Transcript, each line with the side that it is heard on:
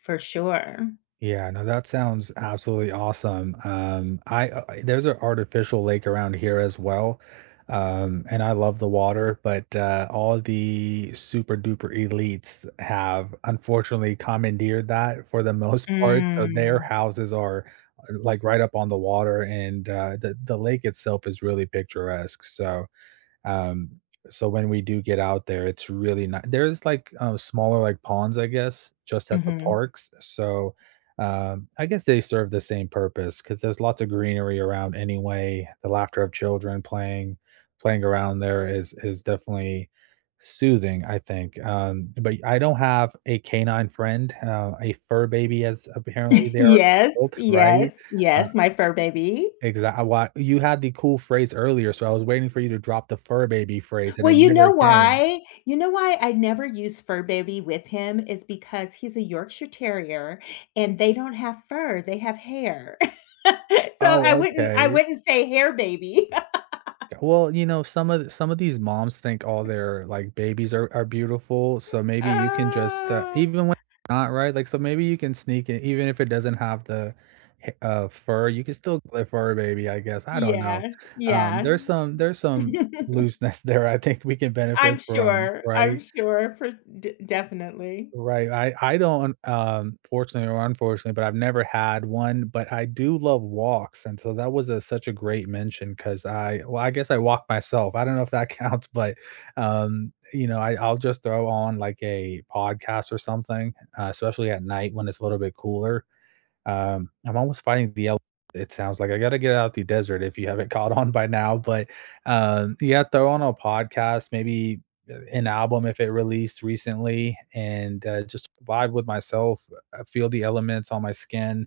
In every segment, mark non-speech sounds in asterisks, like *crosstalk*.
left: For sure.
right: Yeah, no, that sounds absolutely awesome, um, I uh, there's a artificial lake around here as well, um, and I love the water, but, uh, all the super duper elites have unfortunately commandeered that for the most part, so their
left: Mm.
right: houses are are, like, right up on the water, and, uh, the the lake itself is really picturesque, so um so when we do get out there, it's really not there's, like, uh, smaller, like, ponds, I guess? Just at the
left: Mhm.
right: parks, so, uh, I guess they serve the same purpose, 'cause there's lots of greenery around anyway, the laughter of children playing playing around there is is definitely soothing, I think, um, but I don't have a canine friend, uh, a fur baby, as apparently
left: *chuckles*
right: they are
left: Yes,
right: called, right?
left: yes,
right: Uh
left: yes, my fur baby?
right: Exact a lot you had the cool phrase earlier, so I was waiting for you to drop the fur baby phrase and
left: Well,
right: it
left: you know
right: never came.
left: why? You know why I never use "fur baby" with him is because he's a Yorkshire Terrier, and they don't have fur, they have hair. *chuckles* So I
right: Oh,
left: wouldn't I
right: okay.
left: wouldn't say hair baby. *laughs*
right: Ju well, you know, some of some of these moms think all their, like, babies are are beautiful, so maybe you can just, uh,
left: Ah.
right: even when not right, like, so maybe you can sneak it, even if it doesn't have the ha uh, fur, you can still a fur baby, I guess, I don't know,
left: Yeah,
right: um,
left: yeah.
right: there's some there's some
left: *chuckles*
right: looseness there I think we can
left: I'm
right: benefit from,
left: sure, I'm
right: right?
left: sure for de definitely.
right: Right, I I don't, um, fortunately or unfortunately, but I've never had one, but I do love walks, and so that was, uh, such a great mention 'cause I well, I guess I walk myself, I don't know if that counts, but, um, you know, I I'll just throw on, like, a podcast or something, uh, especially at night when it's a little bit cooler. Um, I'm almost finding the el it sounds like, I gotta get out the desert if you haven't caught on by now, but, um, yeah, throw on a podcast, maybe, uh, an album if it released recently and, uh, just vibe with myself, uh, feel the elements on my skin,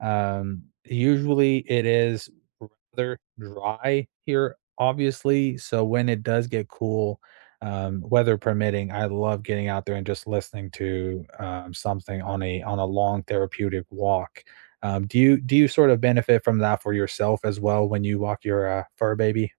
right: um, usually it is rather dry here, obviously, so when it does get cool, um, weather permitting, I love getting out there and just listening to, um, something on a on a long therapeutic walk. Um, do you do you sort of benefit from that for yourself as well when you walk your, uh, fur baby?